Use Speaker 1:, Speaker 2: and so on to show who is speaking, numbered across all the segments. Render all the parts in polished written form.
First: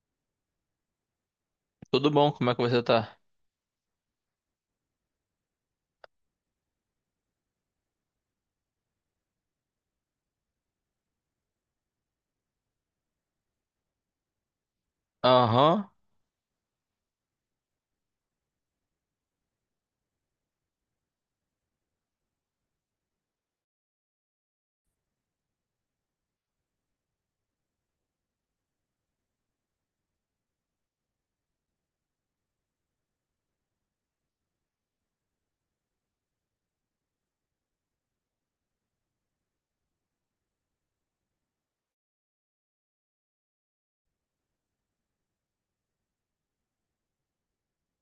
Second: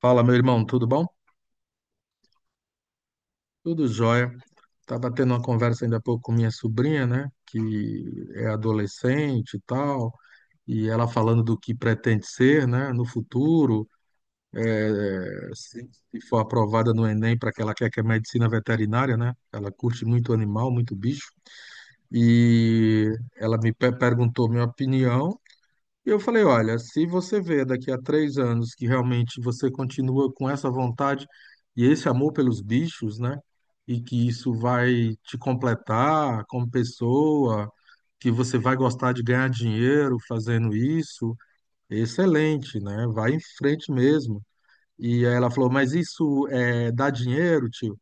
Speaker 1: Fala, meu irmão, tudo bom?
Speaker 2: Tudo bom? Como é que você tá?
Speaker 1: Tudo jóia. Tava tendo uma conversa ainda há pouco com minha sobrinha, né, que é adolescente e tal, e ela falando do que pretende ser, né, no futuro, eh, se
Speaker 2: Aham,
Speaker 1: se for aprovada no Enem para que ela quer que é medicina veterinária, né? Ela curte muito animal, muito bicho. E ela me perguntou minha opinião. E eu falei, olha, se você vê daqui a 3 anos que realmente você continua com essa vontade e esse amor pelos bichos, né? E que isso vai te completar como pessoa, que você vai gostar de ganhar dinheiro fazendo isso, excelente, né? Vai em frente mesmo. E aí ela falou, mas isso dá dinheiro, tio?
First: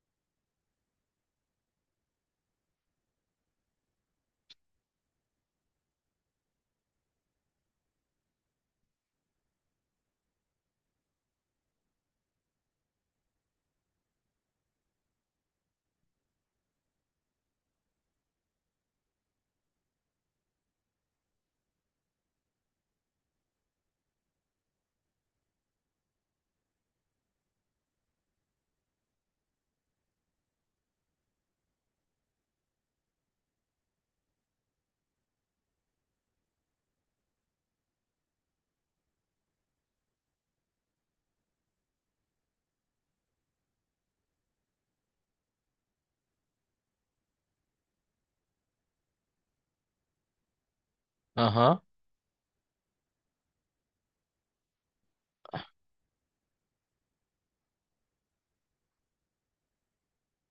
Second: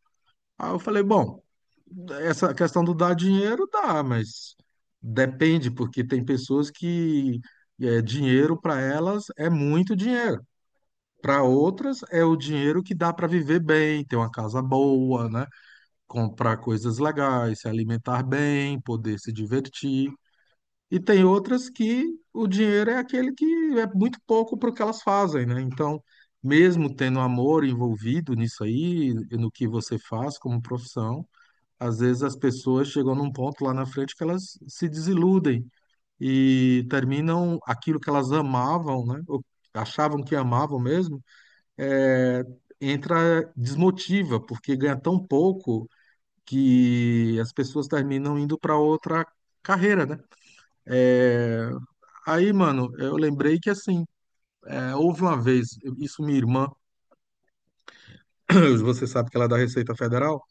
Speaker 1: Aí eu falei, bom. Essa questão do dar dinheiro dá, mas depende, porque tem pessoas que dinheiro para elas é muito dinheiro. Para outras é o dinheiro que dá para viver bem, ter uma casa boa, né? Comprar coisas legais, se alimentar bem, poder se divertir. E tem outras que o dinheiro é aquele que é muito pouco para o que elas fazem, né? Então, mesmo tendo amor envolvido nisso aí, no que você faz como profissão, às vezes as pessoas chegam num ponto lá na frente que elas se desiludem e terminam aquilo que elas amavam, né? Ou achavam que amavam mesmo, é, entra desmotiva, porque ganha tão pouco que as pessoas terminam indo para outra carreira, né? É,
Speaker 2: aham,
Speaker 1: Aí, mano, eu lembrei que assim, houve uma vez, isso minha irmã, você sabe que ela é da Receita Federal.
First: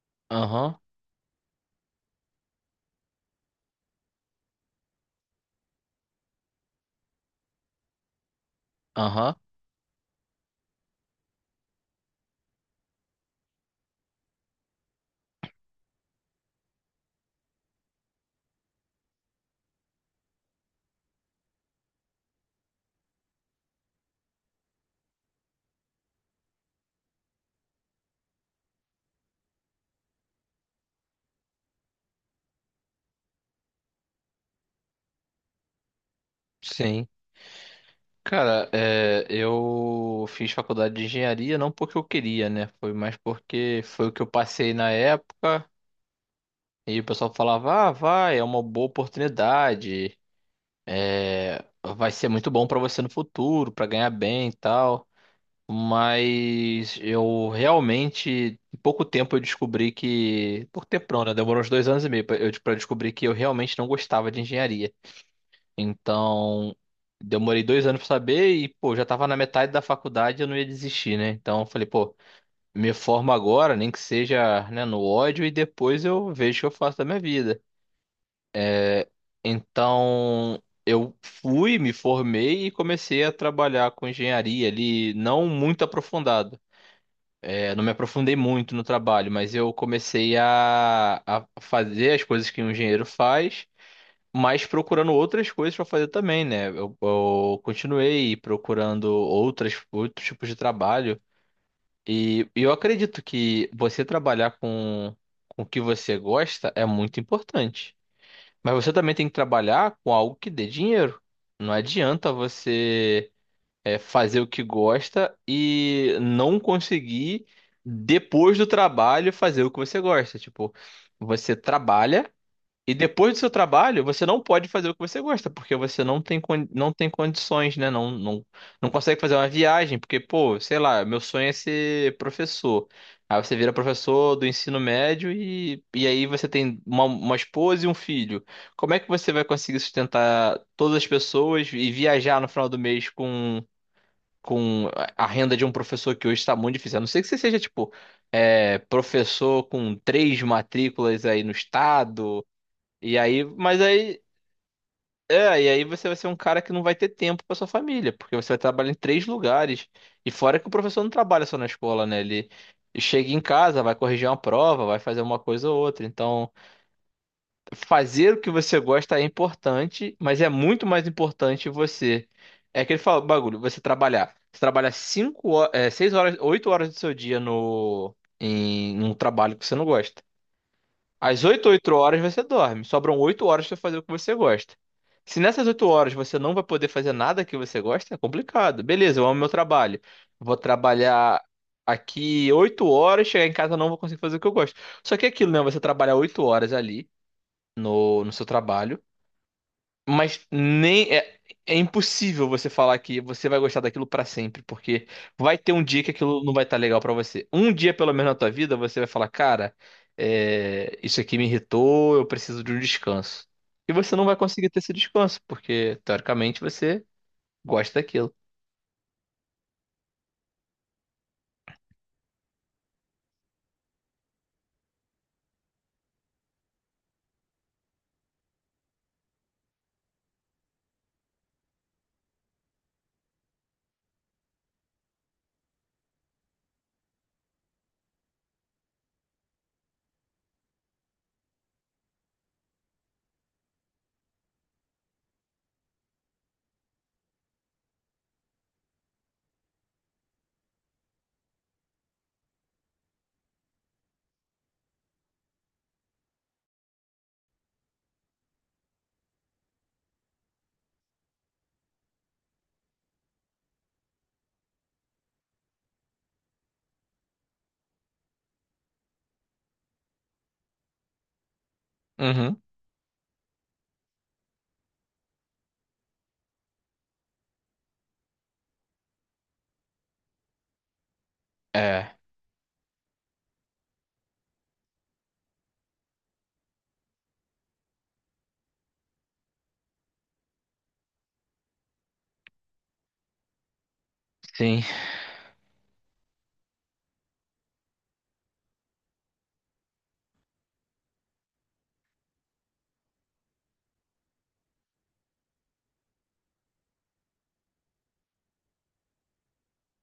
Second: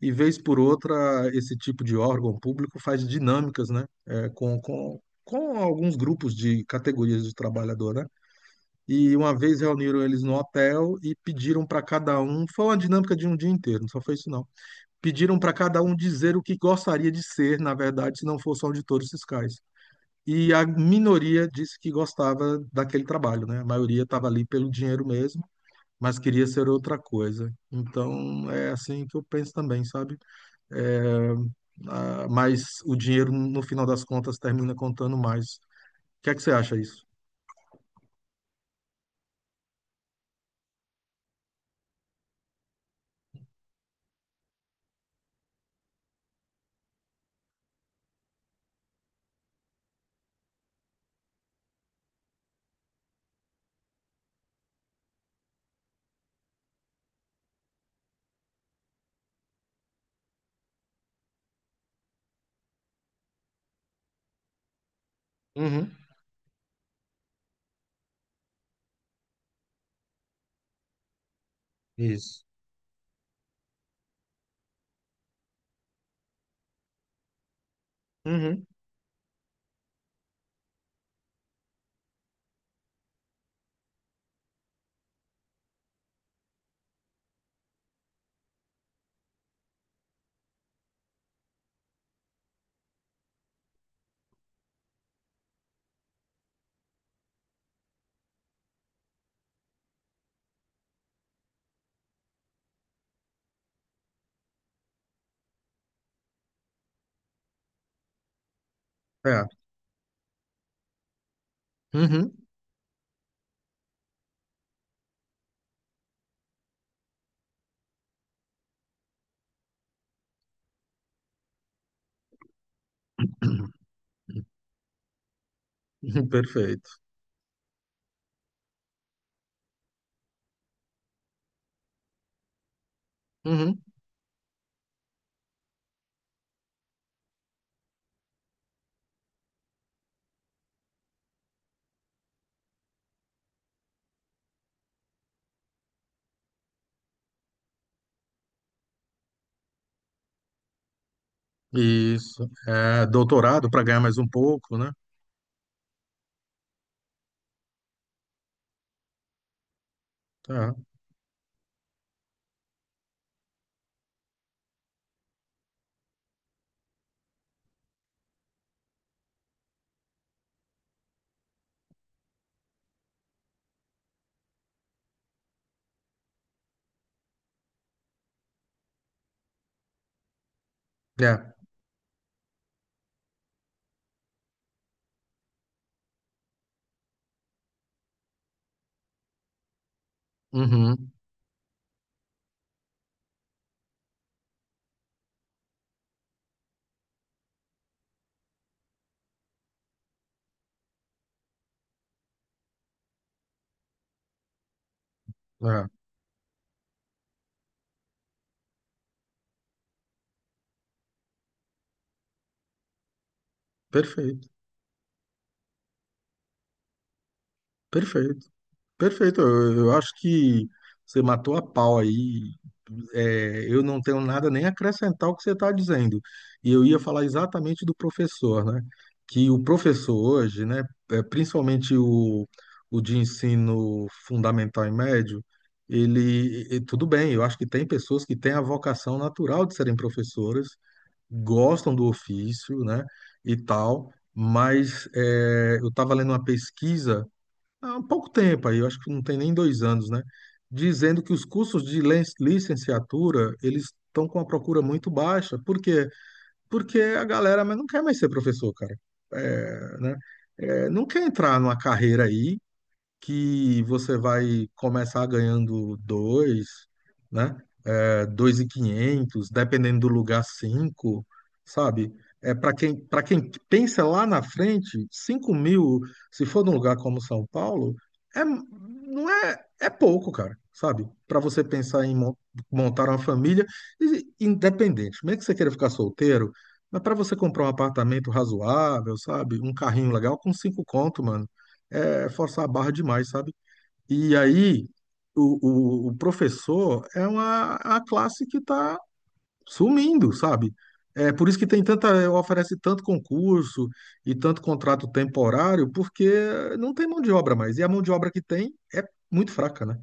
Speaker 1: E vez por
Speaker 2: aham,
Speaker 1: outra, esse tipo de órgão público faz dinâmicas, né? Com alguns grupos de categorias de trabalhador, né? E
Speaker 2: aham.
Speaker 1: uma vez reuniram eles no hotel e pediram para cada um, foi uma dinâmica de um dia inteiro, não só foi isso não. Pediram para cada um dizer o que gostaria de ser, na verdade, se não fosse auditores fiscais. E a minoria disse que gostava daquele trabalho, né? A maioria estava ali pelo dinheiro mesmo, mas queria ser outra coisa. Então, é assim que eu penso também, sabe? É, ah, mas o dinheiro, no final das contas, termina contando mais. O que é que você acha disso?
Speaker 2: Sim. Cara, eu fiz faculdade de engenharia não porque eu queria, né? Foi mais porque foi o que eu passei na época e o pessoal falava: ah, vai, é uma boa oportunidade, é, vai ser muito bom pra você no futuro, pra ganhar bem e tal. Mas eu realmente, em pouco tempo eu descobri que. Pouco tempo não, né? Demorou uns dois anos e meio pra eu descobrir que eu realmente não gostava de engenharia.
Speaker 1: Uhum.
Speaker 2: Então, demorei dois anos pra saber e, pô, já tava na metade da faculdade, eu não ia desistir, né? Então, eu falei, pô,
Speaker 1: Isso.
Speaker 2: me formo agora, nem que seja, né, no ódio e depois eu vejo o que eu faço da minha vida.
Speaker 1: Uhum.
Speaker 2: Então, eu fui, me formei e comecei a trabalhar com engenharia ali, não muito aprofundado. Não me aprofundei muito no trabalho, mas eu comecei a fazer as coisas que um engenheiro faz, mas procurando outras coisas para fazer também, né? Eu continuei procurando outros tipos de trabalho. E eu acredito que você trabalhar com o que você gosta é muito importante. Mas você também tem que
Speaker 1: É.
Speaker 2: trabalhar com algo que dê dinheiro. Não adianta
Speaker 1: Uhum.
Speaker 2: você fazer o que gosta e não conseguir, depois do trabalho, fazer o que você gosta. Tipo, você trabalha. E depois do seu trabalho, você não pode fazer o que você gosta, porque você não tem,
Speaker 1: Perfeito.
Speaker 2: não tem condições, né? Não, não, não consegue fazer uma viagem, porque, pô, sei lá, meu sonho é ser professor. Aí você vira
Speaker 1: Uhum.
Speaker 2: professor do ensino médio e aí você tem uma esposa e um filho. Como é que você vai conseguir sustentar todas as pessoas e viajar no final do mês com a renda de um professor que hoje está muito difícil? A não ser que você seja, tipo, professor com três matrículas aí no estado.
Speaker 1: Isso. É,
Speaker 2: E aí,
Speaker 1: doutorado para ganhar mais um pouco, né?
Speaker 2: você vai ser um cara que não vai ter tempo para sua família, porque você vai trabalhar em três lugares. E fora que o
Speaker 1: Tá.
Speaker 2: professor não trabalha só na escola, né? Ele chega em casa, vai corrigir uma prova, vai fazer uma coisa ou outra. Então, fazer o que você gosta é importante, mas é muito mais importante você. É aquele bagulho, você trabalhar. Você trabalha seis horas, oito horas do seu dia no, em um trabalho que você não gosta. Às
Speaker 1: É.
Speaker 2: oito horas você dorme. Sobram 8 horas pra fazer o que você gosta. Se nessas 8 horas você não vai poder fazer nada que você gosta, é complicado. Beleza, eu amo meu trabalho. Vou
Speaker 1: Uhum.
Speaker 2: trabalhar aqui 8 horas, chegar em casa eu não vou conseguir fazer o que eu gosto. Só que é aquilo, né? Você trabalha 8 horas ali no seu trabalho. Mas nem é, É impossível você falar que você vai gostar daquilo pra sempre, porque vai ter um
Speaker 1: É.
Speaker 2: dia que aquilo não vai estar legal pra você. Um dia, pelo menos na tua vida, você vai falar, cara, isso aqui me irritou, eu preciso de um descanso. E você não vai
Speaker 1: Perfeito.
Speaker 2: conseguir ter esse descanso, porque teoricamente você gosta daquilo.
Speaker 1: Perfeito. Perfeito. Eu acho que você matou a pau aí, eu não tenho nada nem a acrescentar ao que você está dizendo. E eu ia falar exatamente do professor, né? Que o professor hoje, né, principalmente o, de ensino fundamental e médio, tudo bem, eu acho que tem pessoas que têm a vocação natural de serem professoras, gostam do ofício, né, e tal, mas eu estava lendo uma pesquisa há um pouco tempo aí, eu acho que não tem nem 2 anos, né? Dizendo que os cursos de licenciatura, eles estão com a procura muito baixa. Por quê? Porque a galera mas não quer mais ser professor, cara. É, né? Não quer entrar numa carreira aí que você vai começar ganhando dois, né? 2.500, dependendo do lugar, 5, sabe?
Speaker 2: Uhum.
Speaker 1: Para quem, para quem pensa lá na frente, 5.000, se for num lugar como São Paulo, não é, é pouco, cara, sabe? Para você pensar em
Speaker 2: É,
Speaker 1: montar uma família, independente, mesmo que você queira ficar solteiro, mas para você comprar um apartamento razoável, sabe? Um carrinho legal com 5 conto, mano, é forçar a barra demais, sabe? E
Speaker 2: sim.
Speaker 1: aí, o professor é uma a classe que está sumindo, sabe? É por isso que tem tanta, oferece tanto concurso e tanto contrato temporário, porque não tem mão de obra mais. E a mão de obra que tem é muito fraca, né?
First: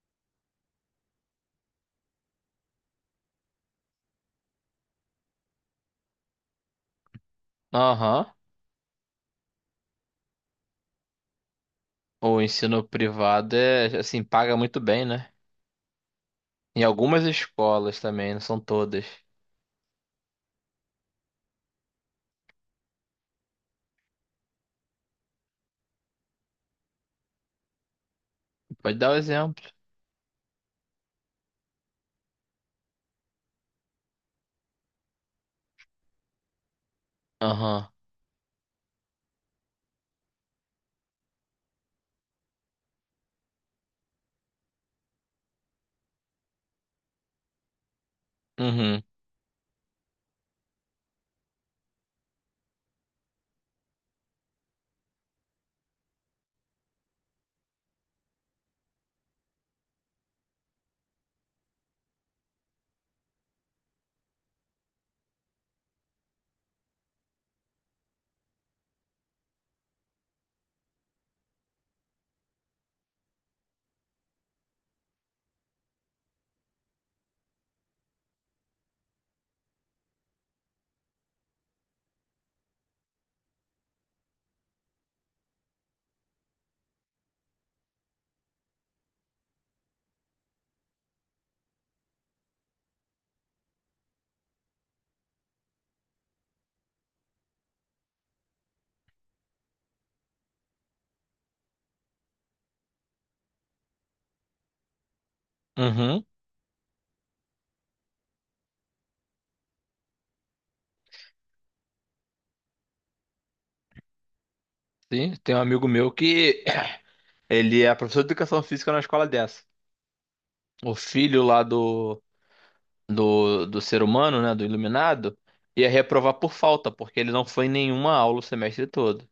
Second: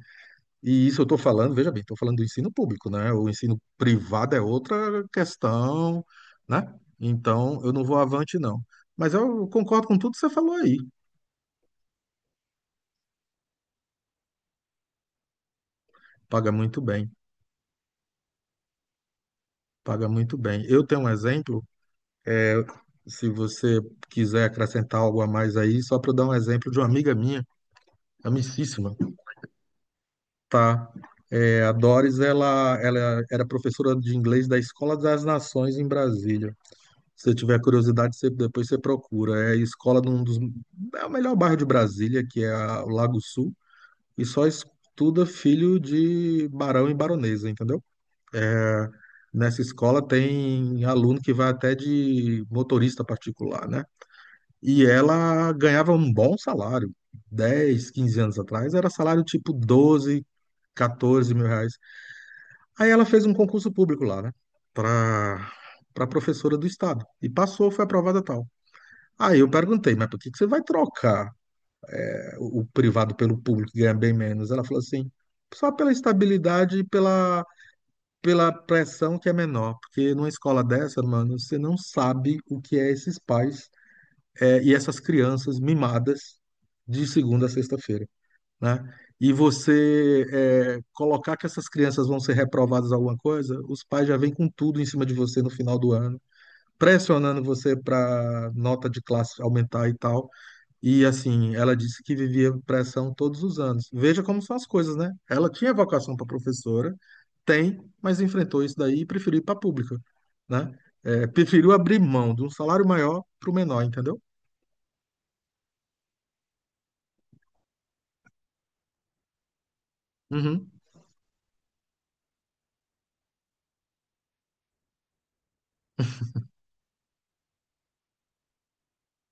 Speaker 1: E isso eu estou falando, veja bem, estou falando do ensino público, né? O ensino privado é outra questão, né? Então, eu não vou
Speaker 2: Aham.
Speaker 1: avante, não. Mas eu concordo com tudo que você falou aí.
Speaker 2: O ensino privado é assim, paga muito bem, né?
Speaker 1: Paga muito
Speaker 2: Em
Speaker 1: bem,
Speaker 2: algumas escolas também, não são todas.
Speaker 1: paga muito bem. Eu tenho um exemplo. Se você quiser acrescentar algo a mais aí, só para dar um exemplo de uma amiga minha, amicíssima,
Speaker 2: Pode dar o exemplo.
Speaker 1: tá? A Doris, ela era professora de inglês da Escola das Nações em Brasília. Se você tiver
Speaker 2: Aham.
Speaker 1: curiosidade, depois você procura. É a escola de um dos, é o melhor bairro de Brasília, que é o Lago Sul, e só estuda filho de barão e baronesa, entendeu?
Speaker 2: Uhum.
Speaker 1: Nessa escola tem aluno que vai até de motorista particular, né? E ela ganhava um bom salário. 10, 15 anos atrás, era salário tipo 12, 14 mil reais. Aí ela fez um concurso público lá, né? Pra, pra professora do estado. E passou, foi aprovada tal. Aí eu perguntei, mas por que que você vai trocar o privado pelo público que ganha bem menos? Ela falou assim, só pela estabilidade e pela, pressão que é menor. Porque numa escola dessa, mano, você não sabe o que é esses pais e essas crianças mimadas de segunda a sexta-feira, né? E você colocar que essas crianças vão ser reprovadas em alguma coisa, os pais já vêm com tudo em cima de você no final do ano, pressionando você para nota de classe aumentar e tal. E assim, ela disse que vivia pressão todos os anos. Veja como são as coisas, né? Ela tinha vocação
Speaker 2: Uhum.
Speaker 1: para professora, tem, mas enfrentou isso daí e preferiu ir para a pública, né? Preferiu abrir mão de um salário maior para o menor, entendeu?
Speaker 2: Sim, tem um amigo meu que ele é professor de educação física na escola dessa.
Speaker 1: Uhum.
Speaker 2: O filho lá do ser humano, né, do iluminado, ia reprovar por falta, porque ele não foi em nenhuma aula o semestre todo.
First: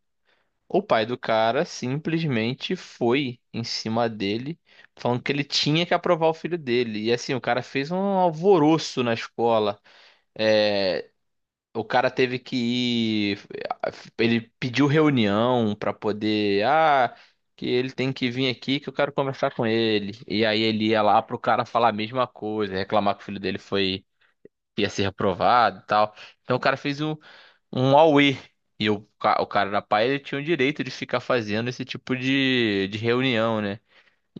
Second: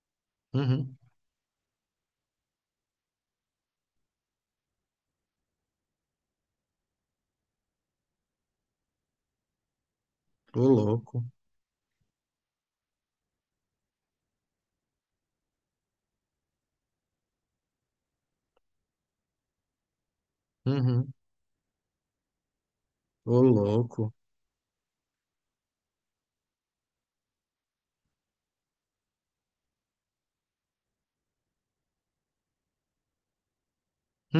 Speaker 2: O
Speaker 1: Uhum.
Speaker 2: pai do cara simplesmente foi em cima dele, falando que ele tinha que aprovar o filho dele. E assim, o cara fez um alvoroço na escola.
Speaker 1: Ô
Speaker 2: É,
Speaker 1: louco.
Speaker 2: O cara teve que ir. Ele pediu reunião pra poder. Ah, que ele tem que vir aqui que eu quero conversar com ele. E aí ele ia
Speaker 1: Uhum.
Speaker 2: lá pro cara falar a mesma coisa, reclamar que o filho
Speaker 1: Ô
Speaker 2: dele foi.
Speaker 1: louco.
Speaker 2: Ia ser reprovado e tal. Então o cara fez um auê. E o cara da pai, ele tinha o direito de ficar fazendo esse tipo de reunião, né?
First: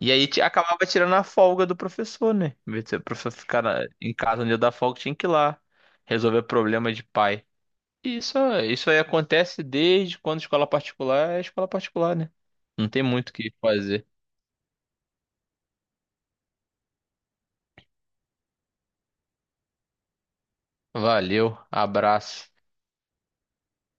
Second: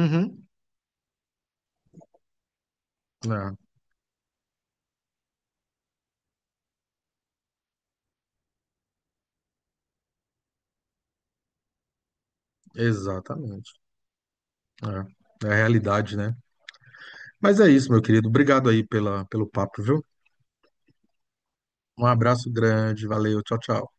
Speaker 2: E aí acabava tirando a folga do professor, né? Em vez de o professor
Speaker 1: É,
Speaker 2: ficar em casa no dia da folga, tinha que ir lá resolver problema de pai. Isso aí acontece desde quando escola particular é escola particular, né? Não tem muito o que
Speaker 1: exatamente.
Speaker 2: fazer.
Speaker 1: É. É a realidade, né? Mas é isso, meu querido. Obrigado aí pela, pelo papo, viu?
Speaker 2: Valeu,
Speaker 1: Um
Speaker 2: abraço.
Speaker 1: abraço grande. Valeu. Tchau, tchau.